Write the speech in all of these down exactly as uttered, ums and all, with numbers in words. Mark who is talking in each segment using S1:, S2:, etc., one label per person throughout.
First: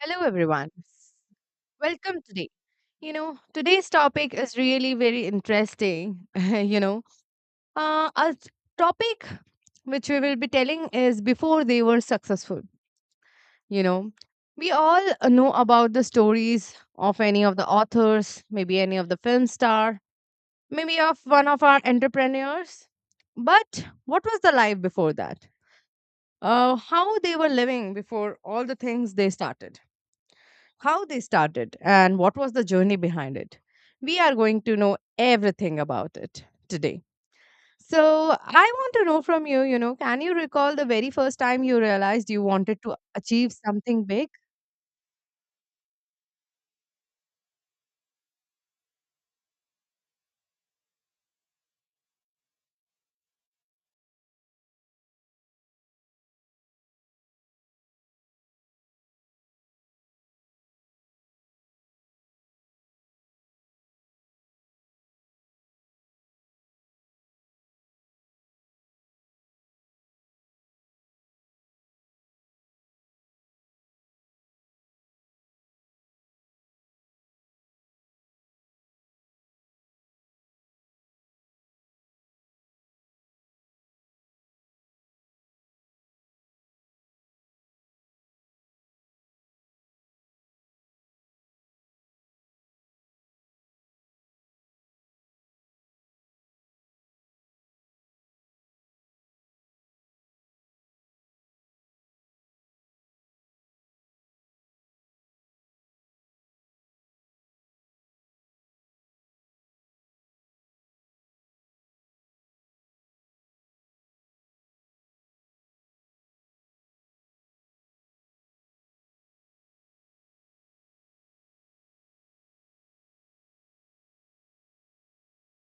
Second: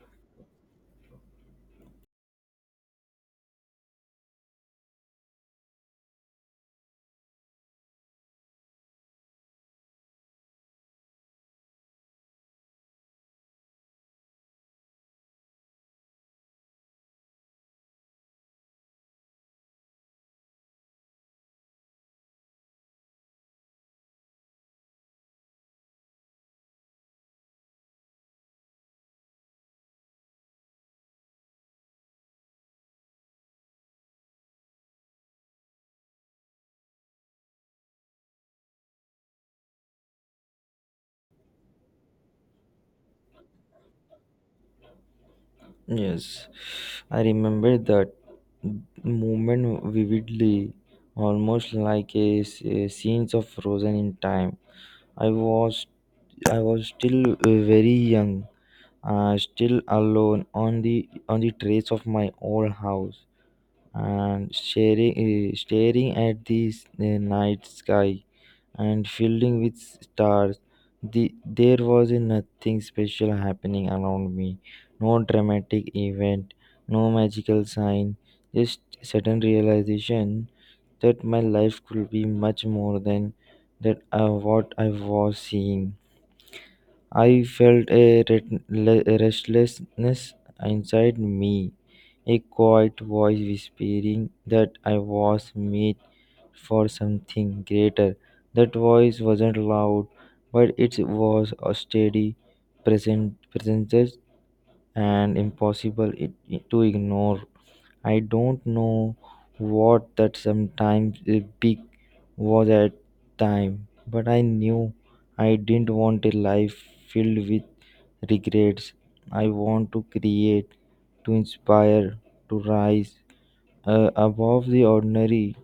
S1: Hello, everyone. Welcome today. You know, today's topic is really very interesting. you know, uh, a topic which we will be telling is before they were successful. You know, we all uh, know about the stories of any of the authors, maybe any of the film star, maybe of one of our entrepreneurs. But what was the life before that? Uh, how they were living before all the things they started? How they started, and what was the journey behind it. We are going to know everything about it today. So, I want to know from you, you know, can you recall the very first time you realized you wanted to achieve something big?
S2: Yes, I remember that moment vividly, almost like a, s- a scenes of frozen in time. I was I was still uh, very young, uh, still alone on the on the terrace of my old house, and sharing, uh, staring at the s- the night sky and filled with stars. The, there was nothing special happening around me, no dramatic event, no magical sign, just sudden realization that my life could be much more than that uh, what I was seeing. I felt a ret- le- restlessness inside me, a quiet voice whispering that I was made for something greater. That voice wasn't loud, but it was a steady present presence and impossible it, it to ignore. I don't know what that sometimes uh, big was at time, but I knew I didn't want a life filled with regrets. I want to create, to inspire, to rise, uh, above the ordinary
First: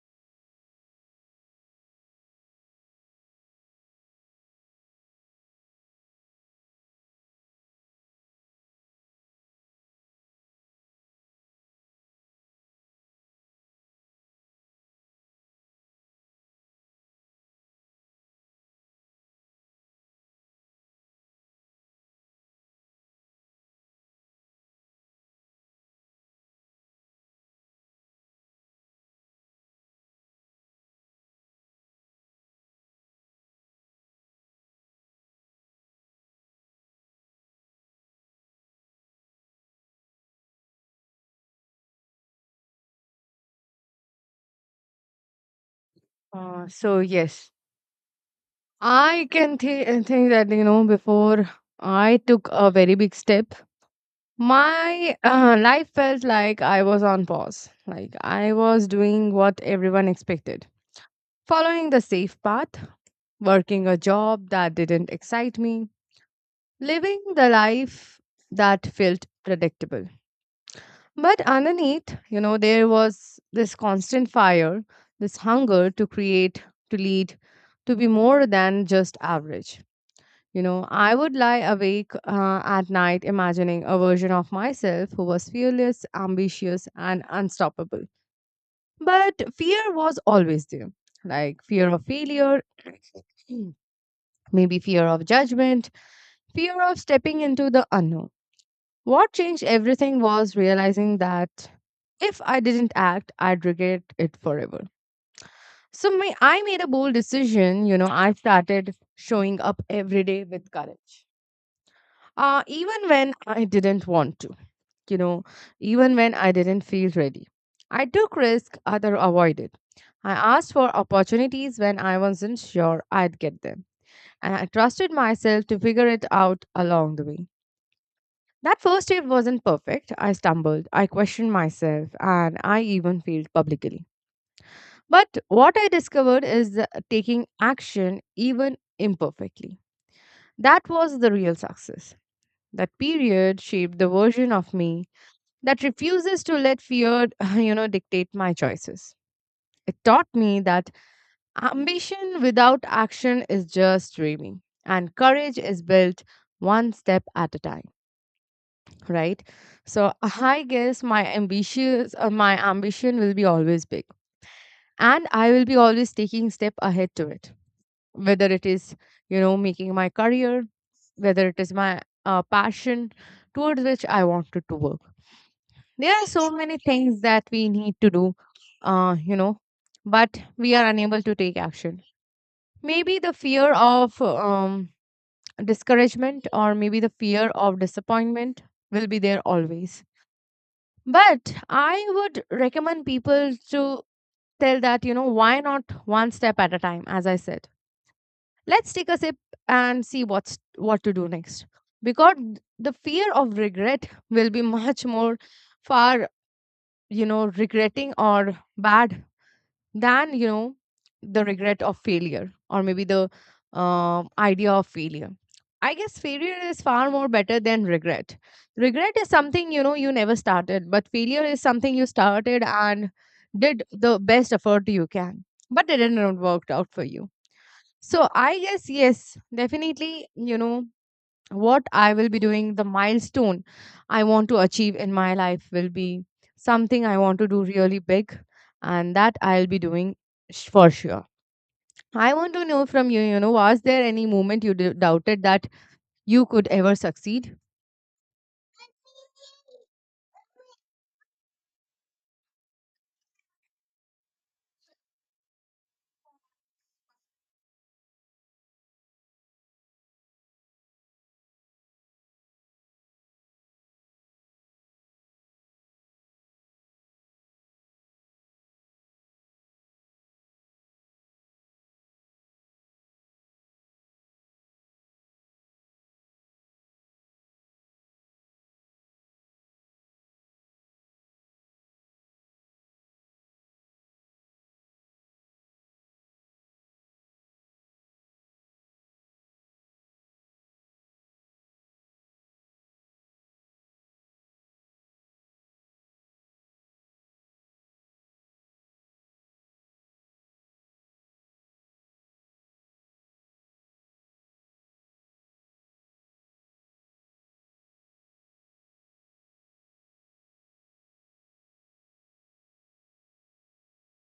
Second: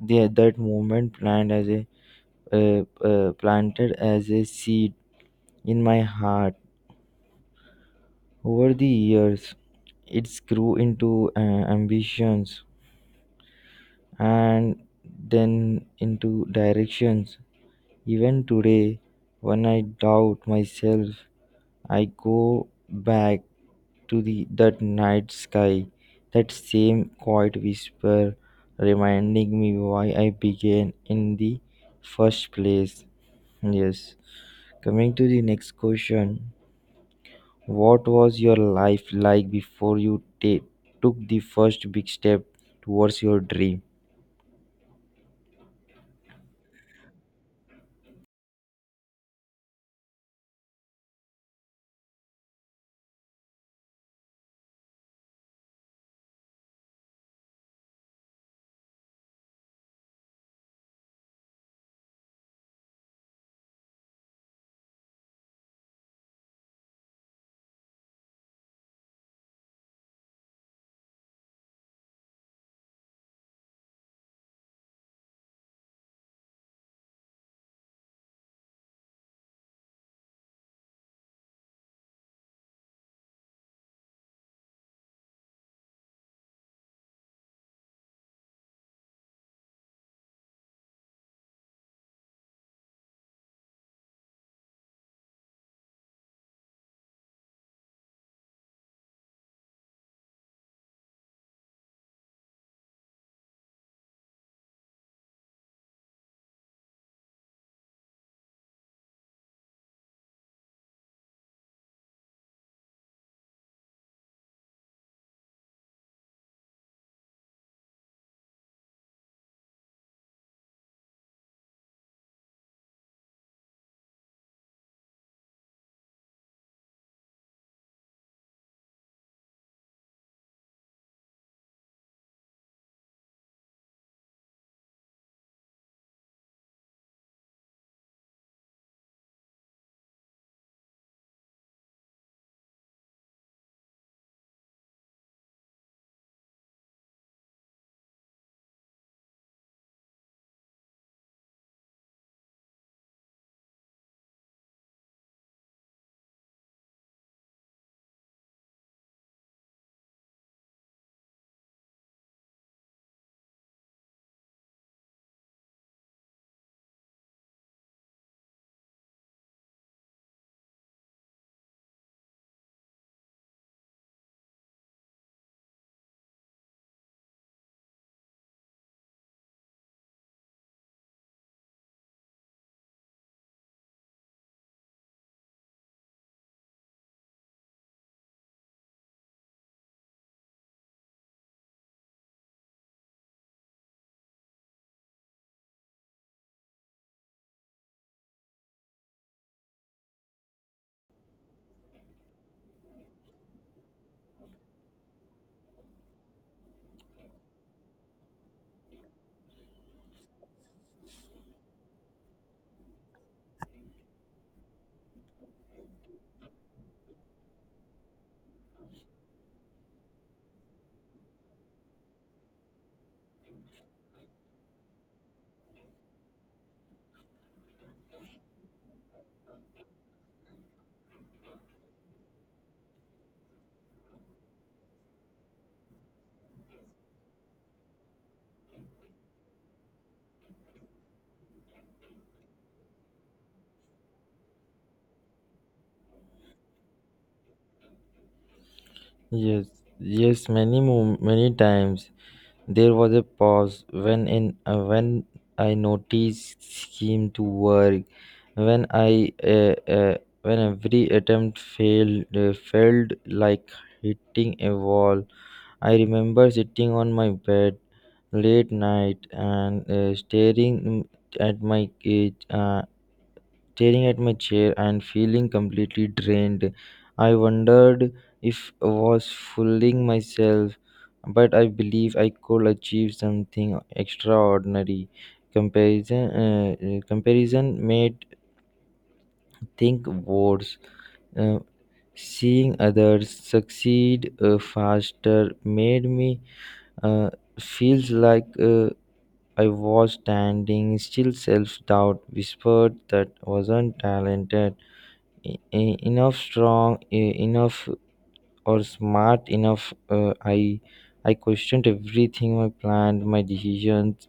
S2: the, that moment planned as a uh, uh, planted as a seed in my heart over the years it grew into uh, ambitions and then into directions even today when I doubt myself I go back to the that night sky, that same quiet whisper reminding me why I began in the first place. Yes. Coming to the next question, what was your life like before you ta- took the first big step towards your dream?
S1: Uh, so yes, I can thi- uh, think that you know before I took a very big step, my uh, life felt like I was on pause. Like I was doing what everyone expected, following the safe path, working a job that didn't excite me, living the life that felt predictable. But underneath, you know, there was this constant fire, this hunger to create, to lead, to be more than just average. You know, I would lie awake uh, at night imagining a version of myself who was fearless, ambitious, and unstoppable. But fear was always there, like fear of failure, maybe fear of judgment, fear of stepping into the unknown. What changed everything was realizing that if I didn't act, I'd regret it forever. So my, I made a bold decision. You know, I started showing up every day with courage, uh, even when I didn't want to. You know, even when I didn't feel ready. I took risk other avoided. I asked for opportunities when I wasn't sure I'd get them, and I trusted myself to figure it out along the way. That first date wasn't perfect. I stumbled, I questioned myself, and I even failed publicly. But what I discovered is the- taking action, even imperfectly. That was the real success. That period shaped the version of me that refuses to let fear, you know, dictate my choices. It taught me that ambition without action is just dreaming, and courage is built one step at a time. Right? So I guess my ambitious or my ambition will be always big, and I will be always taking step ahead to it. Whether it is you know making my career, whether it is my uh, passion towards which I wanted to work. There are so many things that we need to do, uh, you know, but we are unable to take action. Maybe the fear of um, discouragement or maybe the fear of disappointment will be there always. But I would recommend people to tell that, you know, why not one step at a time, as I said. Let's take a sip and see what's what to do next. Because the fear of regret will be much more far, you know, regretting or bad than you know the regret of failure or maybe the um idea of failure. I guess failure is far more better than regret. Regret is something you know you never started, but failure is something you started and did the best effort you can, but it didn't work out for you. So I guess yes, definitely, you know what I will be doing, the milestone I want to achieve in my life will be something I want to do really big, and that I'll be doing sh- for sure. I want to know from you, you know, was there any moment you d- doubted that you could ever succeed?
S2: Yes, yes, many mo. Many times. There was a pause when in uh, when I noticed him to work. When I uh, uh, when every attempt failed, uh, felt like hitting a wall. I remember sitting on my bed late night and uh, staring mm, at my cage. Uh, staring at my chair and feeling completely drained. I wondered if I was fooling myself, but I believe I could achieve something extraordinary. Comparison, uh, uh, comparison made think worse. Uh, Seeing others succeed uh, faster made me uh, feels like uh, I was standing still. Self doubt whispered that wasn't talented e- e- enough strong e- enough or smart enough, uh, I i questioned everything, my plan, my decisions,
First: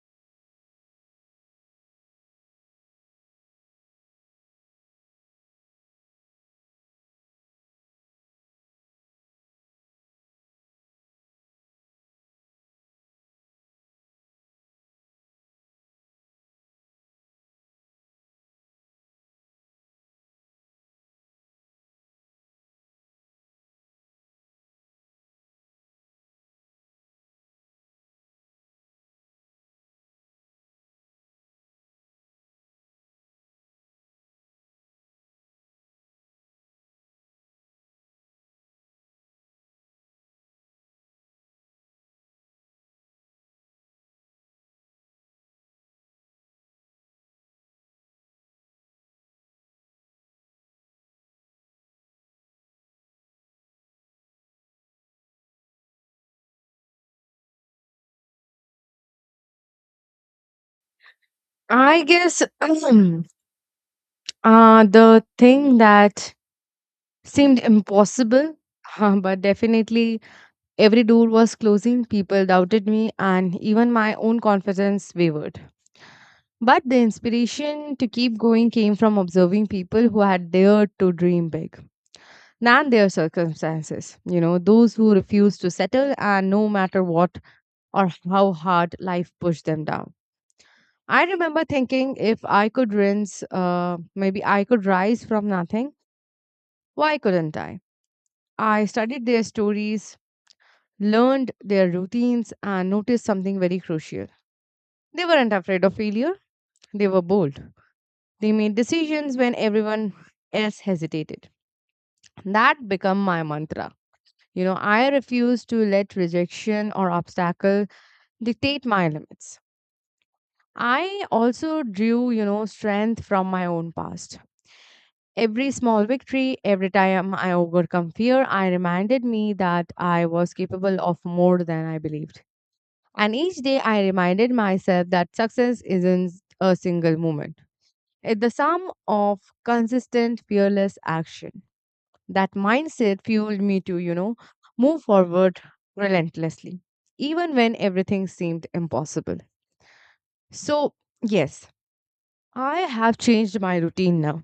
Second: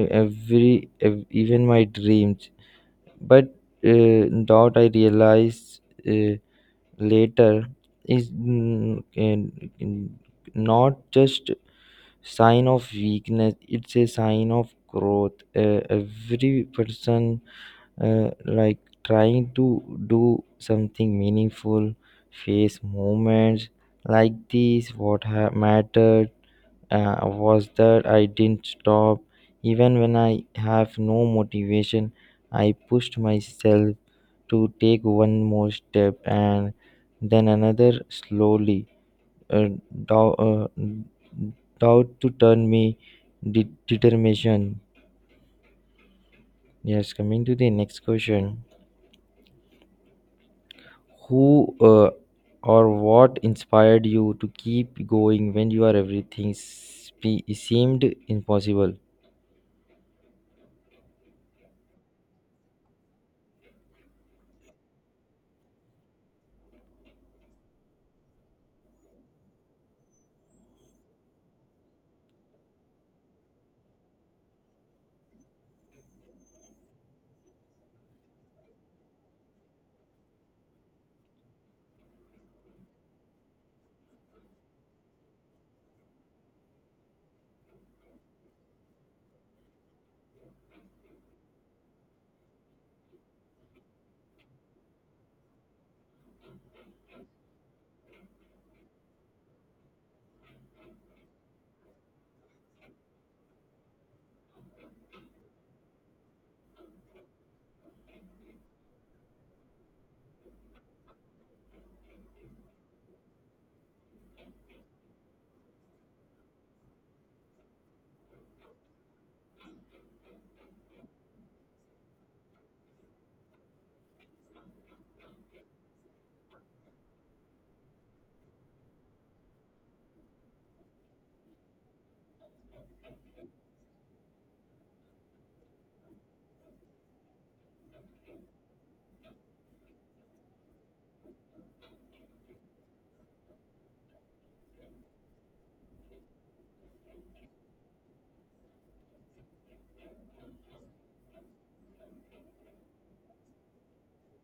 S2: e- every ev- even my dreams. But uh, that I realized uh, later is, mm, and- and not just sign of weakness, it's a sign of growth. Uh, every person, uh, like trying to do something meaningful, face moments like these. What ha- mattered uh, was that I didn't stop even when I have no motivation. I pushed myself to take one more step and then another, slowly. Uh, doubt, uh, doubt to turn me de- determination. Yes, coming to the next question, who uh, or what inspired you to keep going when you are everything spe- seemed impossible?
S1: I guess uh, the thing that seemed impossible, uh, but definitely every door was closing, people doubted me, and even my own confidence wavered. But the inspiration to keep going came from observing people who had dared to dream big, than their circumstances. You know, those who refused to settle, and no matter what or how hard life pushed them down. I remember thinking if I could rinse, uh, maybe I could rise from nothing, why couldn't I? I studied their stories, learned their routines and noticed something very crucial. They weren't afraid of failure, they were bold. They made decisions when everyone else hesitated. That became my mantra. You know, I refuse to let rejection or obstacle dictate my limits. I also drew, you know, strength from my own past. Every small victory, every time I overcome fear, I reminded me that I was capable of more than I believed. And each day I reminded myself that success isn't a single moment. It's the sum of consistent, fearless action. That mindset fueled me to, you know, move forward relentlessly, even when everything seemed impossible. So, yes, I have changed my routine now.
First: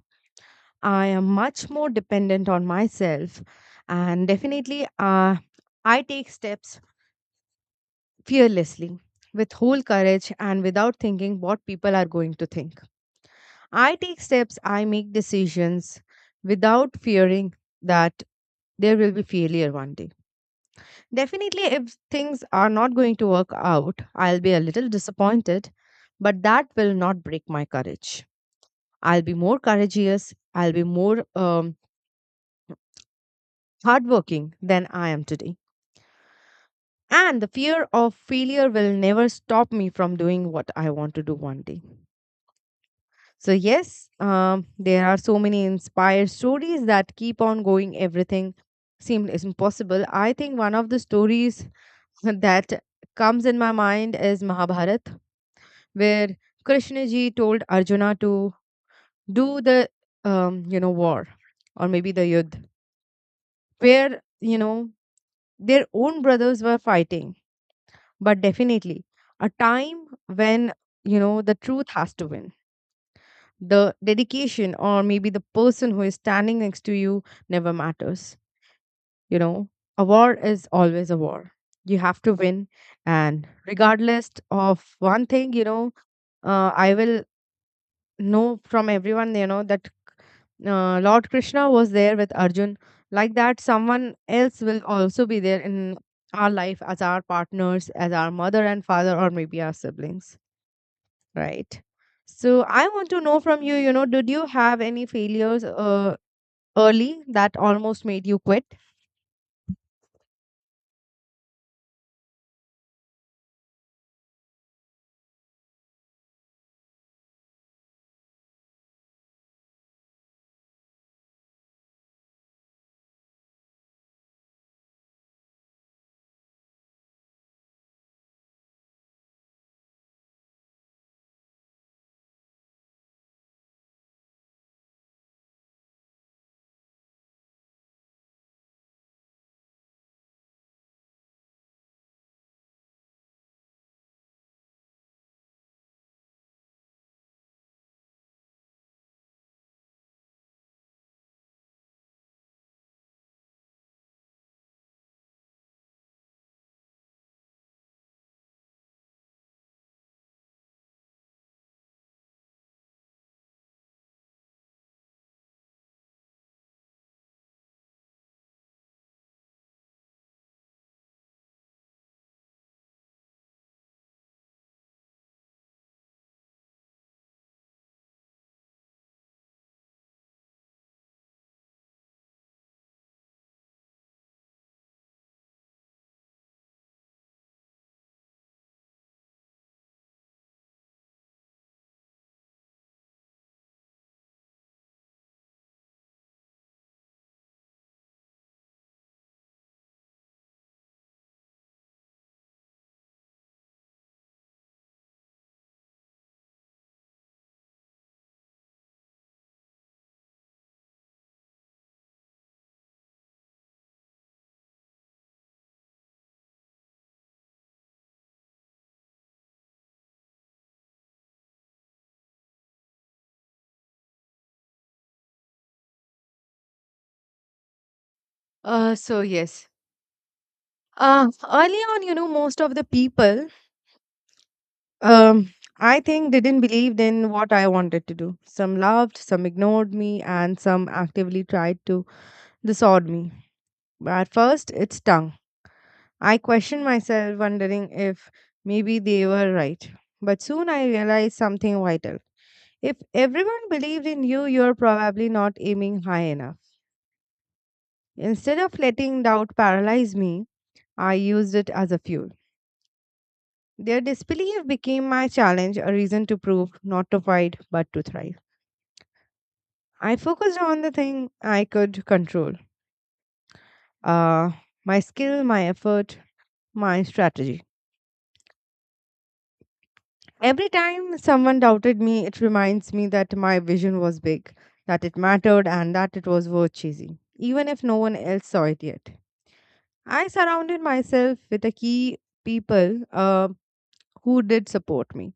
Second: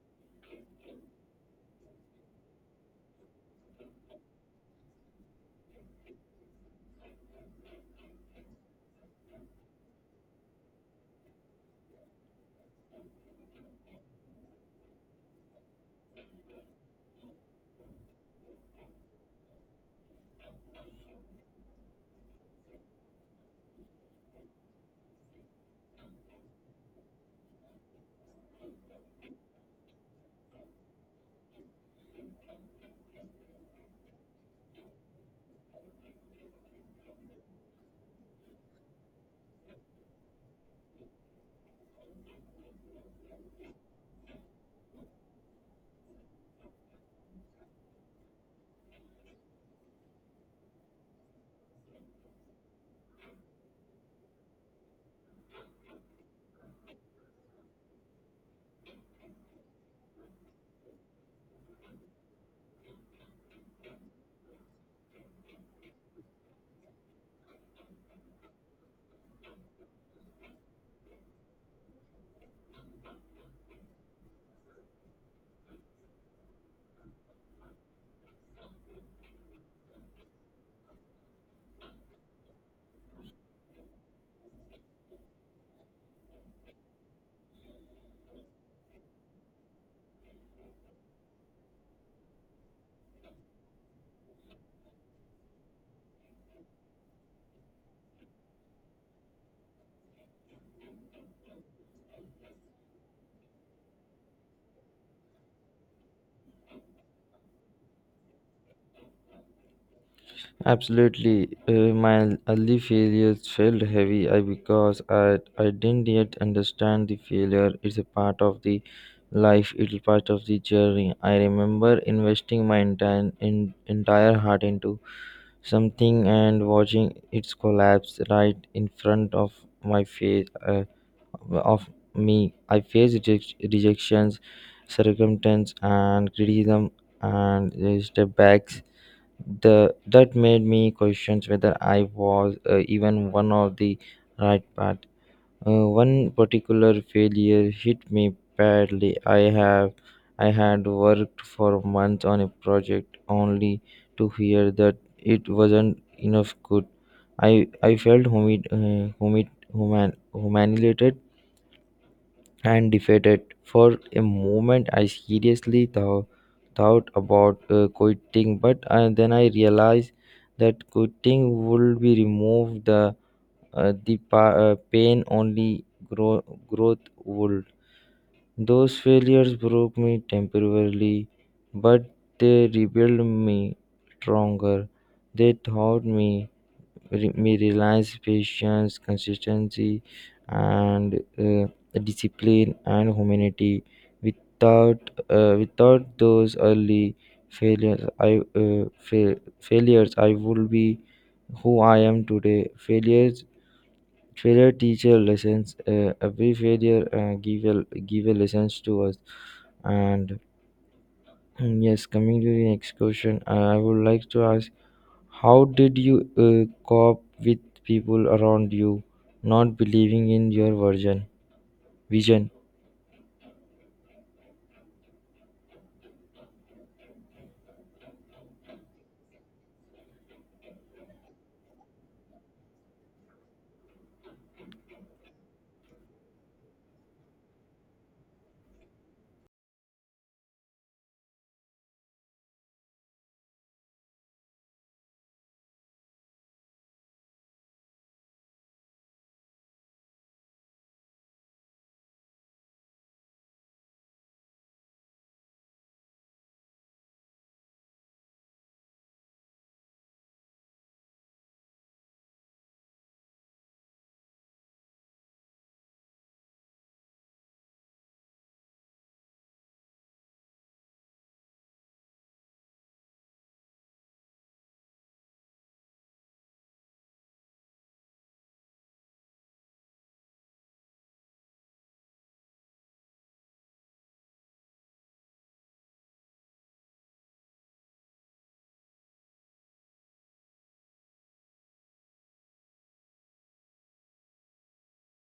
S1: I am much more dependent on myself, and definitely uh, I take steps fearlessly, with whole courage, and without thinking what people are going to think. I take steps, I make decisions without fearing that there will be failure one day. Definitely, if things are not going to work out, I'll be a little disappointed, but that will not break my courage. I'll be more courageous, I'll be more um, hardworking than I am today. And the fear of failure will never stop me from doing what I want to do one day. So, yes, um, there are so many inspired stories that keep on going. Everything seems impossible. I think one of the stories that comes in my mind is Mahabharata, where Krishna ji told Arjuna to do the, um, you know, war or maybe the yudh, where, you know, their own brothers were fighting. But definitely a time when, you know, the truth has to win. The dedication or maybe the person who is standing next to you never matters. You know a war is always a war. You have to win. And regardless of one thing, you know uh, I will know from everyone, you know that uh, Lord Krishna was there with Arjun. Like that, someone else will also be there in our life as our partners, as our mother and father, or maybe our siblings. Right. So I want to know from you, you know, did you have any failures uh, early that almost made you quit?
S2: Absolutely, uh, my early failures felt heavy, I, because I, I didn't yet understand the failure. It's a part of the life, it's part of the journey. I remember investing my entire, in, entire heart into something and watching its collapse right in front of my face. Uh, of me. I faced reject- rejections, circumstance, and criticism, and the step backs. The That made me question whether I was uh, even one of the right path. Uh, one particular failure hit me badly. I have I had worked for months on a project only to hear that it wasn't enough good. I I felt humid, uh, humid, human, humiliated and defeated. For a moment, I seriously thou- thought about uh, quitting, but uh, then I realized that quitting would be removed the uh, the pa- uh, pain. Only grow- growth would. Those failures broke me temporarily, but they rebuilt me stronger. They taught me re- me relies, patience, consistency, and uh, discipline and humanity. Without uh, without those early failures, i uh, fa- failures, I would be who I am today. Failures, failure teacher lessons, uh, every failure uh, give a give a lessons to us. And yes, coming to the next question, uh, I would like to ask, how did you uh, cope with people around you not believing in your version vision?
S1: Uh, so yes. Uh, early on, you know, most of the people, um, I think, didn't believe in what I wanted to do. Some loved, some ignored me, and some actively tried to dissuade me. At first, it stung. I questioned myself, wondering if maybe they were right. But soon I realized something vital. If everyone believed in you, you're probably not aiming high enough. Instead of letting doubt paralyze me, I used it as a fuel. Their disbelief became my challenge, a reason to prove, not to fight, but to thrive. I focused on the thing I could control, uh, my skill, my effort, my strategy. Every time someone doubted me, it reminds me that my vision was big, that it mattered, and that it was worth chasing, even if no one else saw it yet. I surrounded myself with a key people uh, who did support me.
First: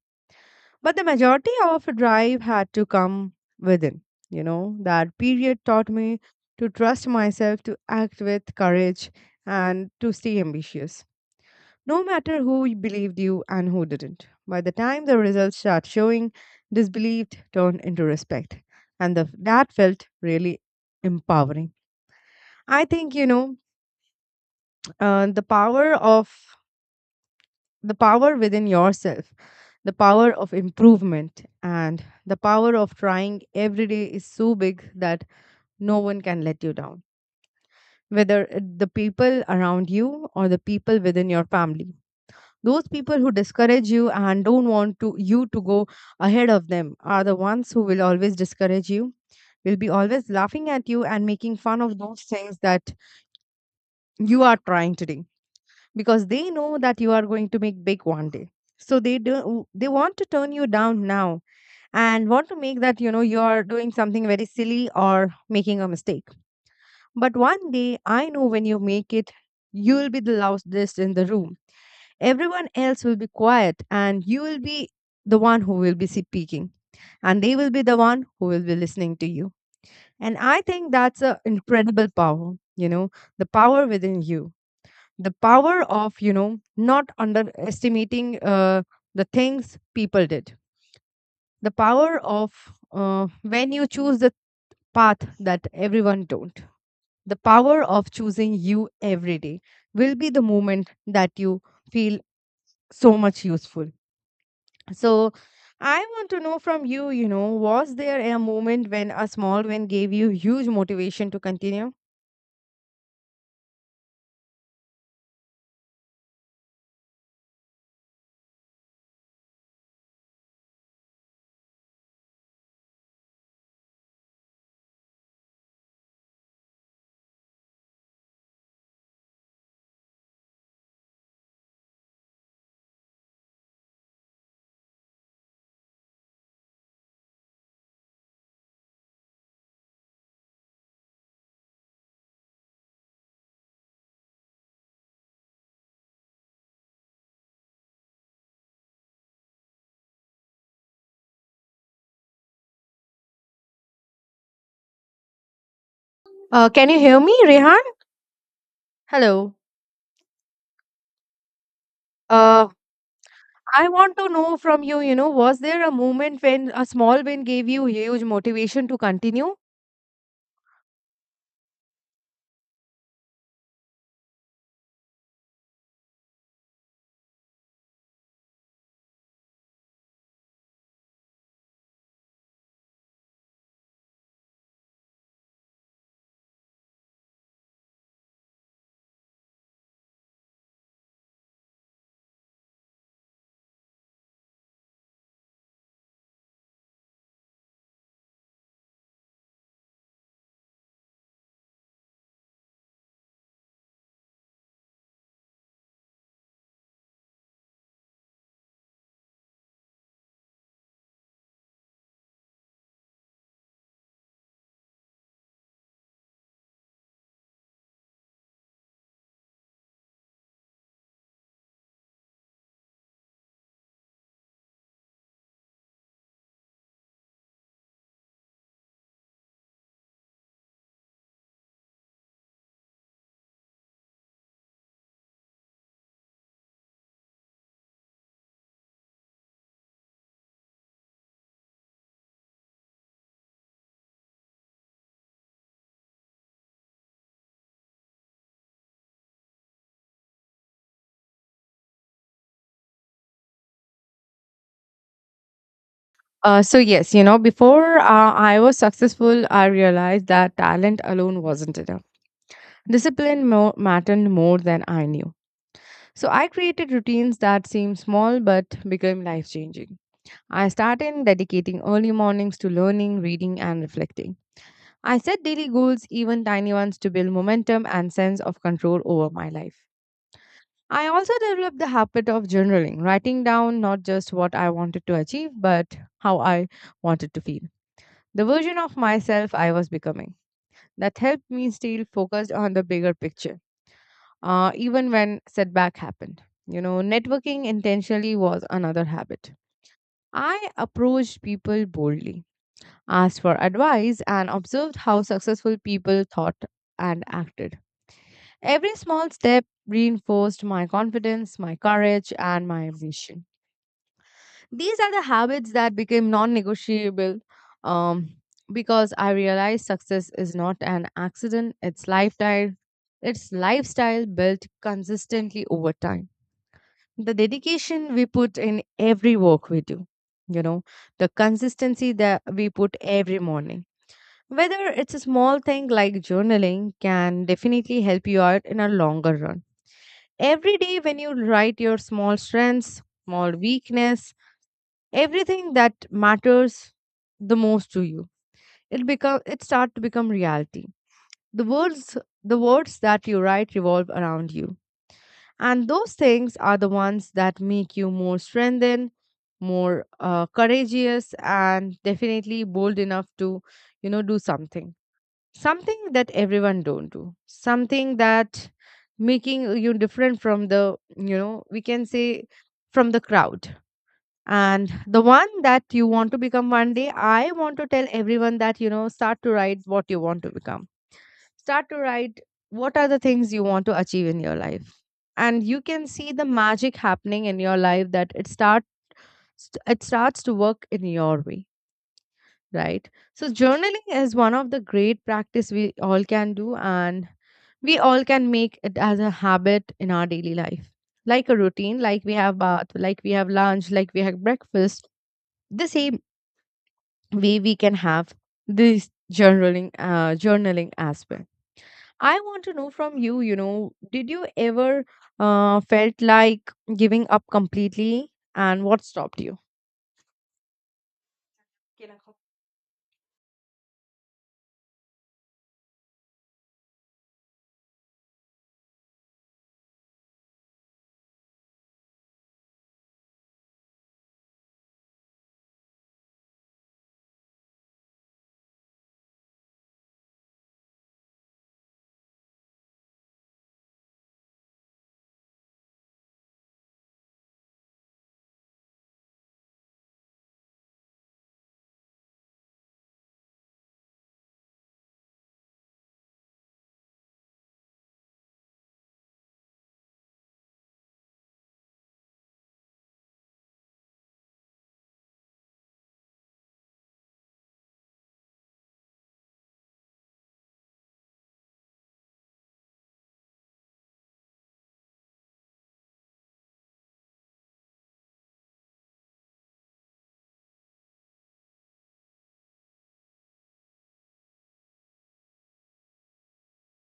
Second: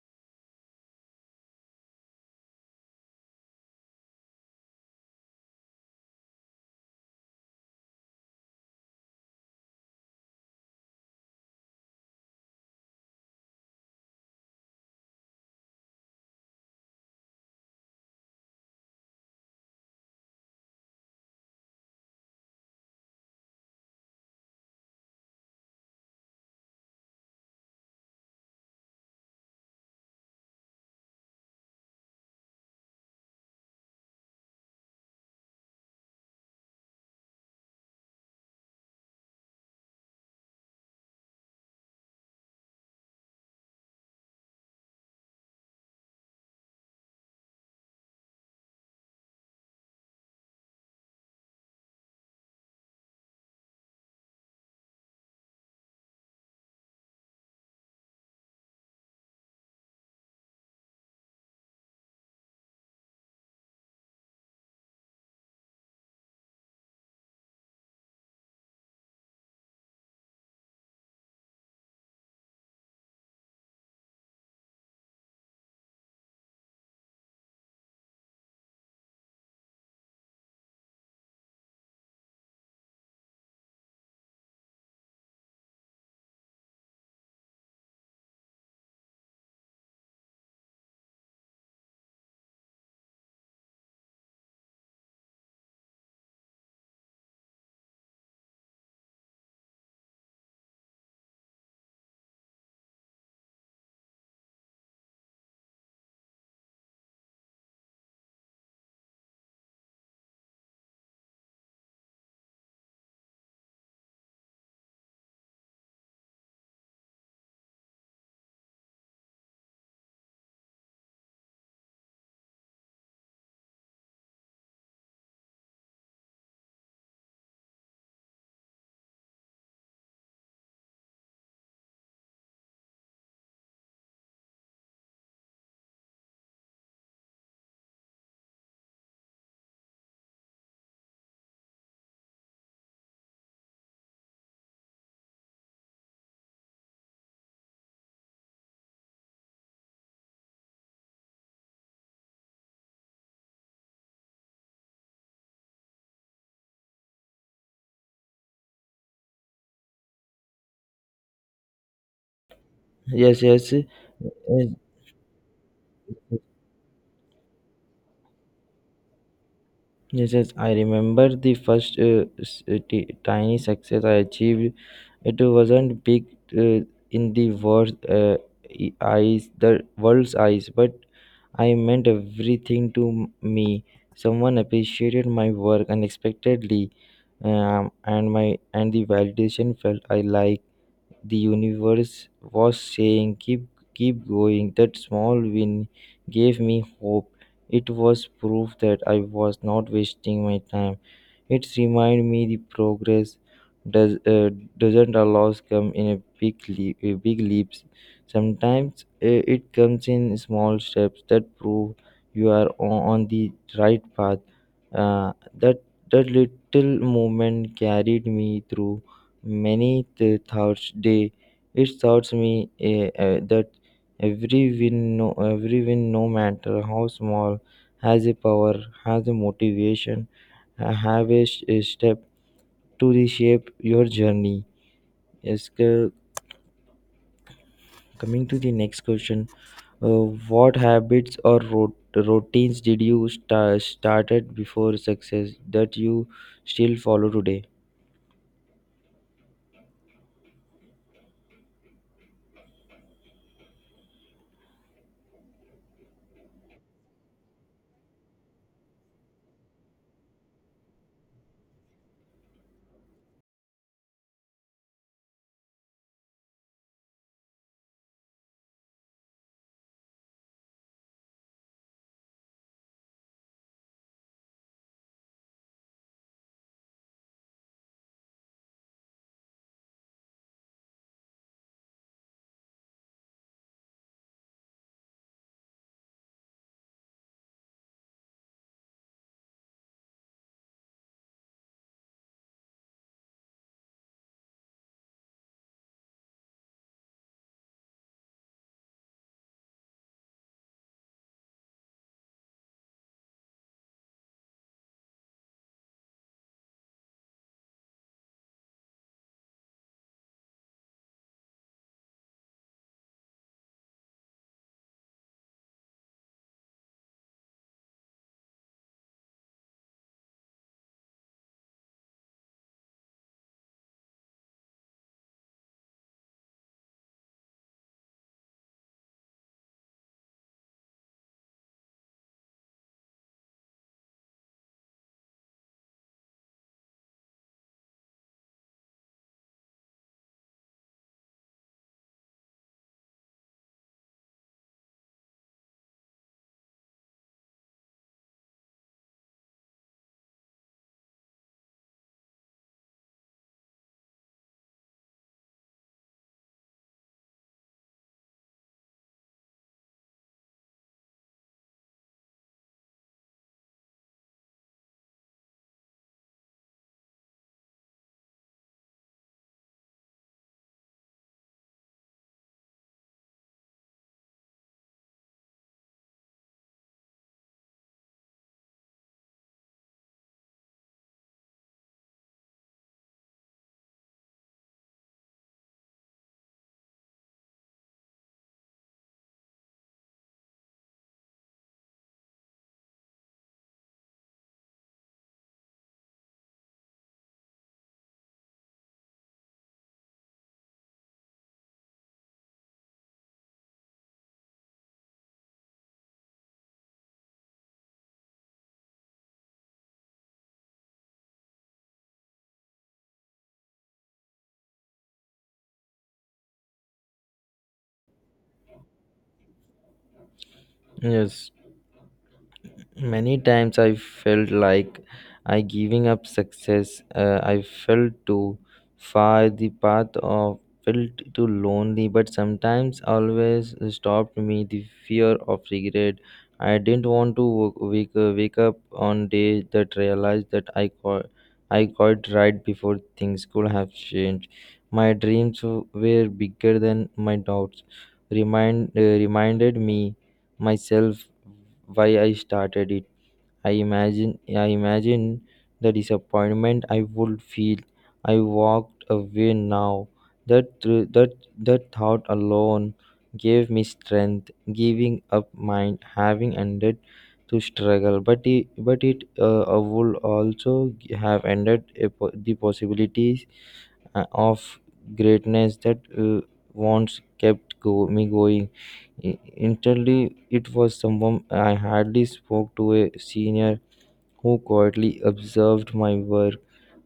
S1: But the majority of drive had to come within. You know, that period taught me to trust myself, to act with courage, and to stay ambitious no matter who believed you and who didn't. By the time the results start showing, disbelief turned into respect, and the, that felt really empowering. I think you know uh, the power of the power within yourself, the power of improvement, and the power of trying every day is so big that no one can let you down. Whether it- the people around you or the people within your family. Those people who discourage you and don't want to you to go ahead of them are the ones who will always discourage you, will be always laughing at you and making fun of those things that you are trying to do, because they know that you are going to make big one day. So they do they want to turn you down now and want to make that you know you are doing something very silly or making a mistake. But one day I know when you make it, you'll be the loudest in the room. Everyone else will be quiet and you will be the one who will be speaking, and they will be the one who will be listening to you. And I think that's an incredible power, you know the power within you, the power of you know not underestimating uh, the things people did, the power of uh, when you choose the path that everyone don't, the power of choosing you every day will be the moment that you feel so much useful. So I want to know from you, you know, was there a moment when a small win gave you huge motivation to continue? Uh, can you hear me, Rehan? Hello. Uh,
S2: Yes, yes, uh,
S1: I want to know from you, you know, was there a moment when a small win gave you huge motivation to continue?
S2: yes, yes. I remember the first uh, s- uh, ti- tiny success I achieved. It wasn't big uh, in the world uh, e- eyes, the world's eyes, but I meant everything to m- me. Someone appreciated my work unexpectedly, um, and my and the validation felt I like the universe was saying keep keep going. That small win gave me hope. It was proof that I was not wasting my time. It reminded me the progress does uh, doesn't always come in a big leap, a big leaps sometimes. Uh, it comes in small steps that prove you are on, on the right path. uh, that that little moment carried me through many the Thursday. It serves me eh, eh, that every win, no, every win, no matter how small, has a power, has a motivation, uh, have a, s- a step to reshape your journey. Yes, c- coming to the next question, uh, what habits or rot- routines did you sta started before success that you still follow today?
S1: Uh, so yes, you know, before uh, I was successful, I realized that talent alone wasn't enough. Discipline mo- mattered more than I knew. So I created routines that seemed small but became life changing. I started dedicating early mornings to learning, reading, and reflecting. I set daily goals, even tiny ones, to build momentum and sense of control over my life. I also developed the habit of journaling, writing down not just what I wanted to achieve, but how I wanted to feel. The version of myself I was becoming. That helped me stay focused on the bigger picture, uh, even when setback happened. You know, networking intentionally was another habit. I approached people boldly asked for advice, and observed how successful people thought and acted. Every small step reinforced my confidence, my courage, and my ambition. These are the habits that became non negotiable, um, because I realized success is not an accident, it's lifestyle. It's lifestyle built consistently over time. The dedication we put in every work we do, you know, the consistency that we put every morning whether it's a small thing like journaling can definitely help you out in a longer run. Every day, when you write your small strengths, small weakness, everything that matters the most to you, it become it start to become reality. The words the words that you write revolve around you, and those things are the ones that make you more strengthened, more uh, courageous, and definitely bold enough to, you know, do something something that everyone don't, do something that making you different from the, you know, we can say, from the crowd and the one that you want to become one day. I want to tell everyone that, you know, start to write what you want to become, start to write what are the things you want to achieve in your life, and you can see the magic happening in your life, that it start st- it starts to work in your way, right? So journaling is one of the great practice we all can do, and we all can make it as a habit in our daily life, like a routine, like we have bath, like we have lunch, like we have breakfast. The same way we can have this journaling uh, journaling as well. I want to know from you, you know, did you ever uh, felt like giving up completely, and what stopped you?
S2: Yes, many times I felt like I giving up. Success uh, I felt too far. The path of felt too lonely, but sometimes always stopped me the fear of regret. I didn't want to wo- wake, uh, wake up on day that realized that i caught I caught right before things could have changed. My dreams were bigger than my doubts, remind uh, reminded me myself why I started it. I imagine I imagine the disappointment I would feel. I walked away now. That thr- that That thought alone gave me strength. Giving up mind having ended to struggle, but it but it uh, uh, would also have ended a, po- the possibilities uh, of greatness that uh, once kept go, me going. I- Instantly, it was someone I hardly spoke to, a senior who quietly observed my work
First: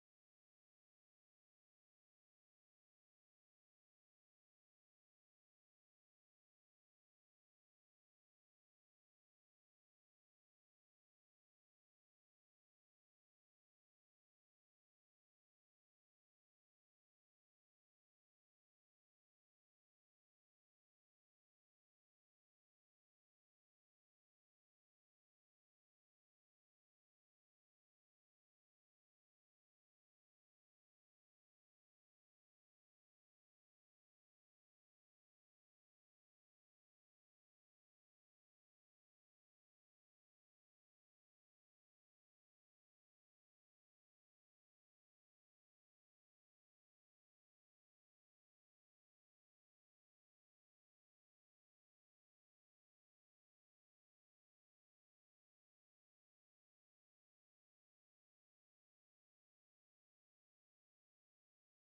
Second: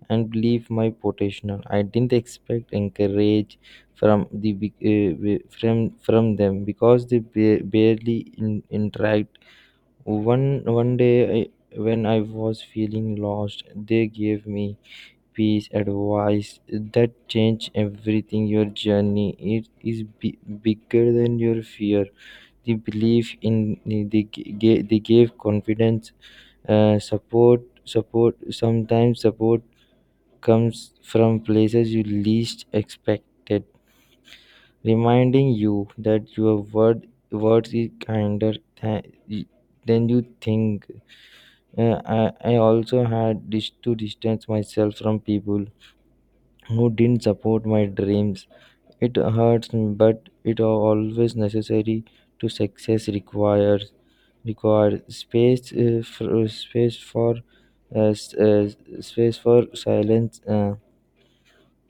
S2: and believed my potential. I didn't expect encourage from the big- uh, wi- from from them because they ba- barely in, interact. One one day, I, when I was feeling lost, they gave me peace advice that changed everything. Your journey it is bi- bigger than your fear. The belief in they, ga- they gave confidence, uh, support support sometimes support comes from places you least expected, reminding you that your word words is kinder than than you think. Uh, I, I also had dis- to distance myself from people who didn't support my dreams. It hurts me, but it always necessary to success. Requires required space uh, for uh, space for uh, s- uh, space for silence, uh,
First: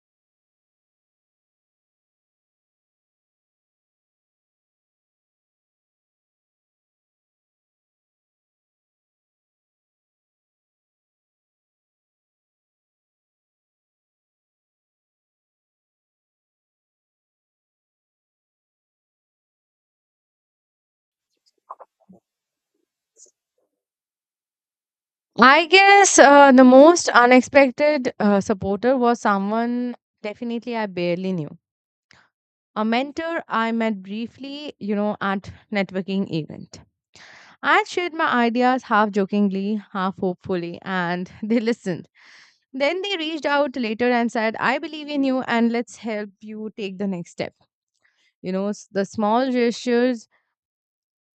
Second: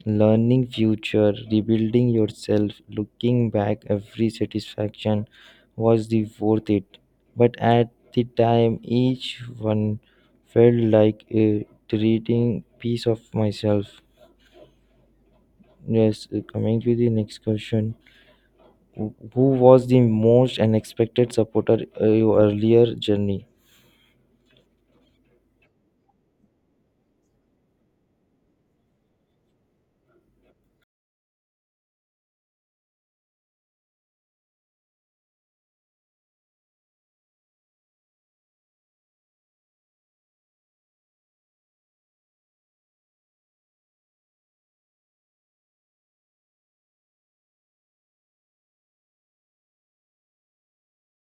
S2: learning, future, rebuilding yourself. Looking back, every satisfaction was the worth it, but at the time each one felt like a treating piece of myself. Yes, uh, coming to the next question, Wh- who was the most unexpected supporter uh, your earlier journey?
S1: I guess uh, the most unexpected uh, supporter was someone definitely I barely knew. A mentor I met briefly, you know, at networking event. I shared my ideas half jokingly, half hopefully, and they listened. Then they reached out later and said, "I believe in you, and let's help you take the next step." You know, s- the small gestures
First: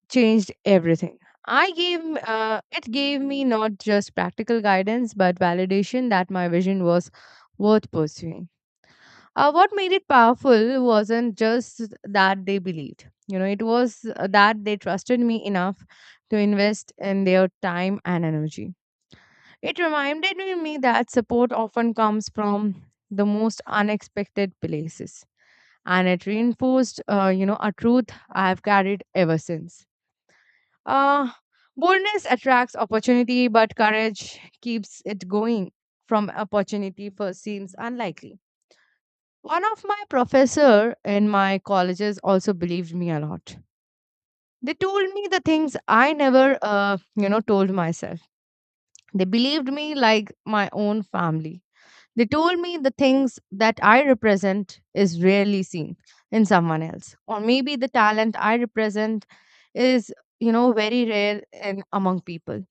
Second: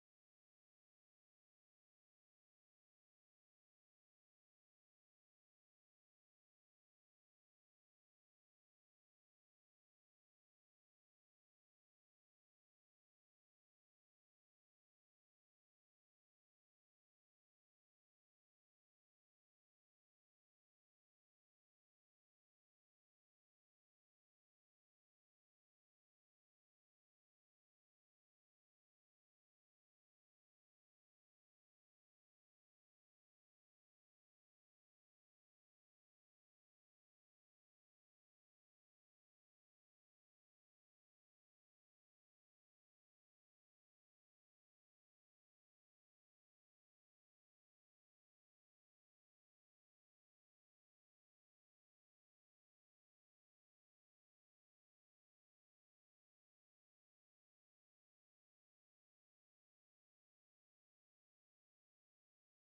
S1: changed everything. I gave m- uh, it gave me not just practical guidance but validation that my vision was worth pursuing. Uh, what made it powerful wasn't just that they believed. You know, it was uh, that they trusted me enough to invest in their time and energy. It reminded me that support often comes from the most unexpected places, and it reinforced, uh, you know, a truth I have carried ever since uh, Boldness attracts opportunity, but courage keeps it going from opportunity first seems unlikely. One of my professor in my colleges also believed me a lot. They told me the things I never, uh, you know, told myself. They believed me like my own family. They told me the things that I represent is rarely seen in someone else, or maybe the talent I represent is, you know, very rare in among people.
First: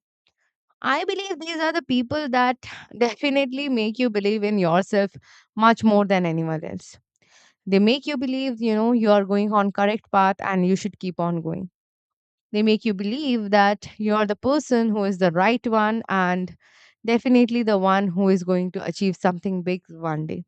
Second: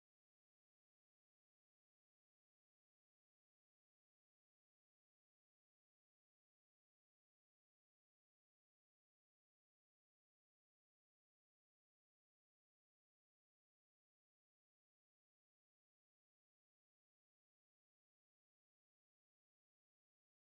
S1: I believe these are the people that definitely make you believe in yourself much more than anyone else. They make you believe, you know, you are going on correct path and you should keep on going. They make you believe that you are the person who is the right one and definitely the one who is going to achieve something big one day,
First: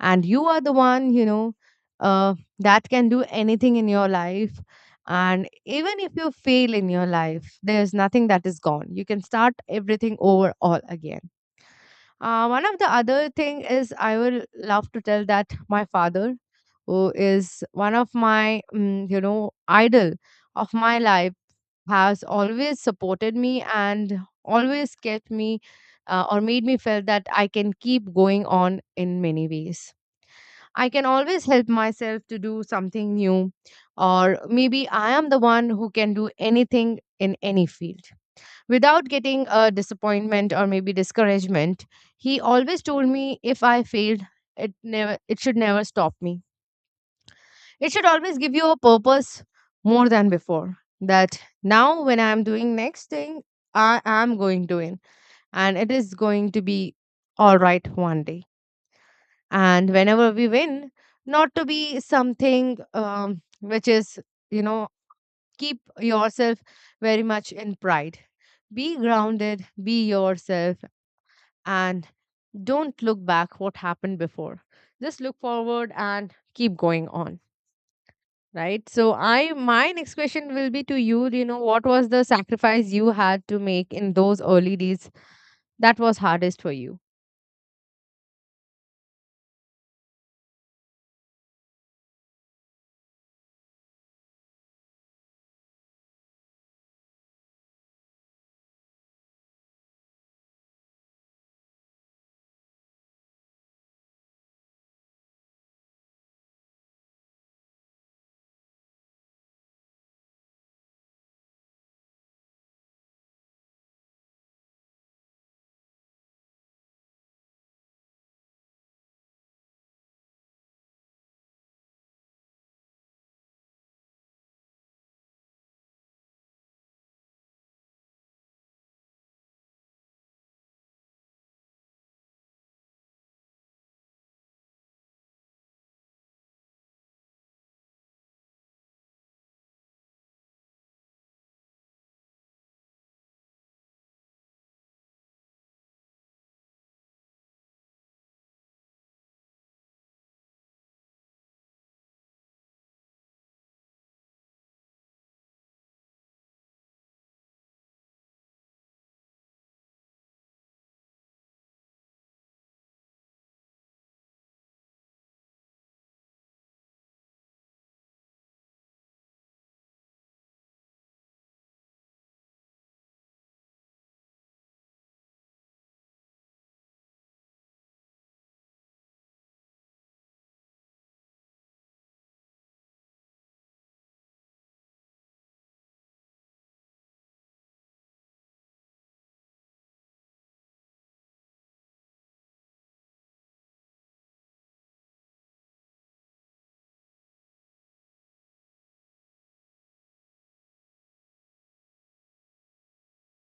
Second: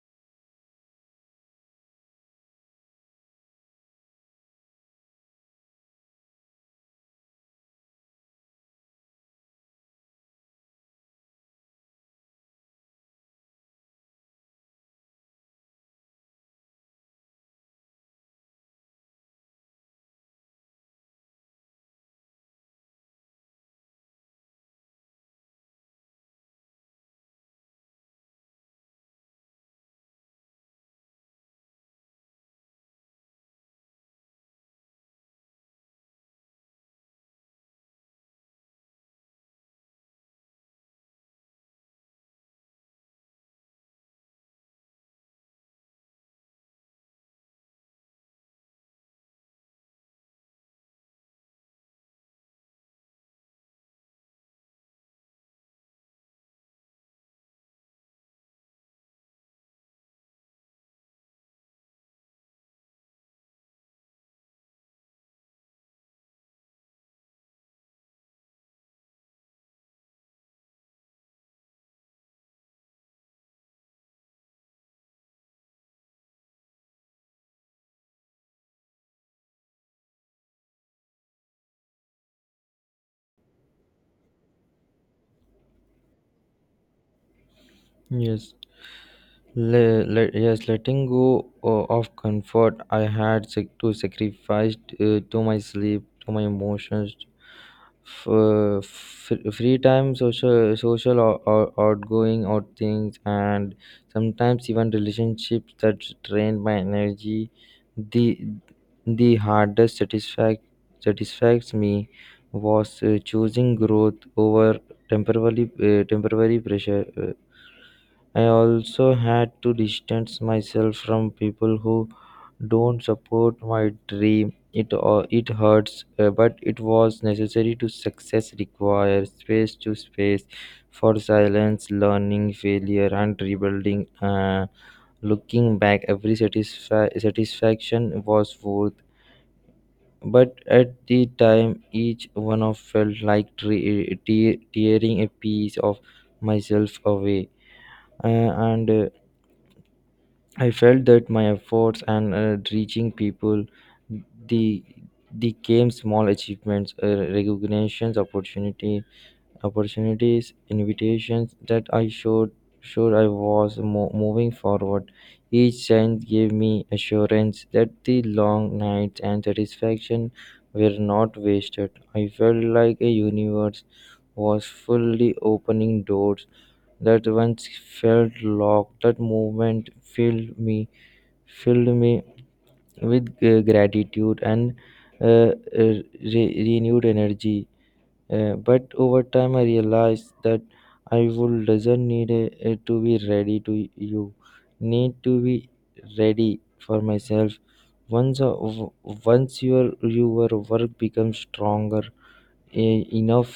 S1: and you are the one, you know, uh, that can do anything in your life, and even if you fail in your life there's nothing that is gone, you can start everything over all again. Uh, one of the other thing is I will love to tell that my father, who is one of my, mm, you know, idol of my life, has always supported me and always kept me, uh, or made me feel that I can keep going on in many ways. I can always help myself to do something new, or maybe I am the one who can do anything in any field. Without getting a disappointment or maybe discouragement, he always told me if I failed, it never it should never stop me. It should always give you a purpose more than before. That now when I am doing next thing, I am going to win and it is going to be all right one day, and whenever we win, not to be something, um, which is, you know, keep yourself very much in pride, be grounded, be yourself, and don't look back what happened before, just look forward and keep going on, right? So I my next question will be to you, you know, what was the sacrifice you had to make in those early days that was hardest for you?
S2: Yes, Le, let, yes, letting go uh, of comfort. I had sac- to sacrifice uh, to my sleep, to my emotions, f- uh, f- free time, social, social or, or outgoing or things, and sometimes even relationships that drain my energy. The the hardest satisfact satisfies me was uh, choosing growth over temporarily uh, temporary pressure. Uh, I also had to distance myself from people who don't support my dream. It uh, it hurts, uh, but it was necessary to success. Requires space to space for silence, learning, failure, and rebuilding. Uh, looking back, every satisfa- satisfaction was worth. But at the time, each one of felt like tre- te- tearing a piece of myself away. Uh, and uh, I felt that my efforts and uh, reaching people, the the came small achievements, uh, recognitions, opportunity, opportunities, invitations that I showed sure I was mo- moving forward. Each chance gave me assurance that the long nights and satisfaction were not wasted. I felt like a universe was fully opening doors that once felt locked. That movement filled me filled me with uh, gratitude and uh, re- renewed energy. Uh, but over time, I realized that I would doesn't need uh, uh, to be ready to you, need to be ready for myself. Once, uh, w- once your your work becomes stronger e- enough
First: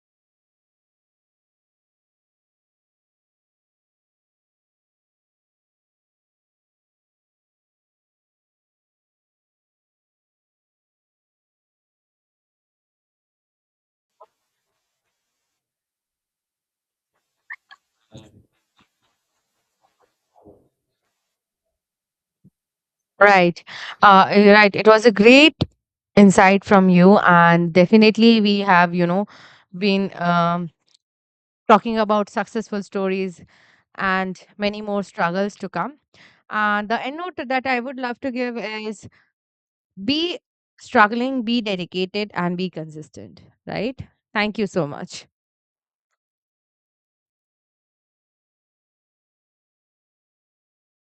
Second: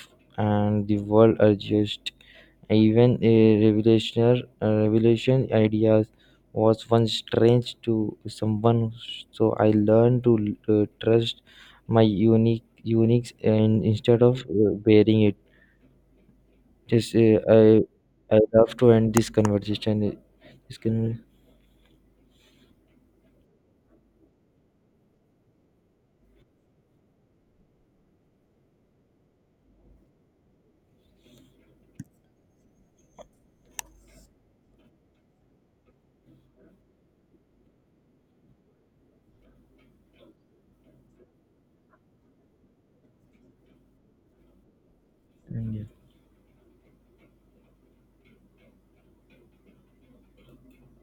S2: and the world adjust. Even a revolutionary a revolution ideas was once strange to someone, so I learned to uh, trust my unique unique, and instead of uh, bearing it, just uh, i I love to end this conversation uh, this conversation.
S1: Right. Uh, eh, right. It was a great insight from you, and definitely we have, you know, been um, talking about successful stories and many more struggles to come. And the end note that I would love to give is be struggling, be dedicated, and be consistent. Right. Thank you so much.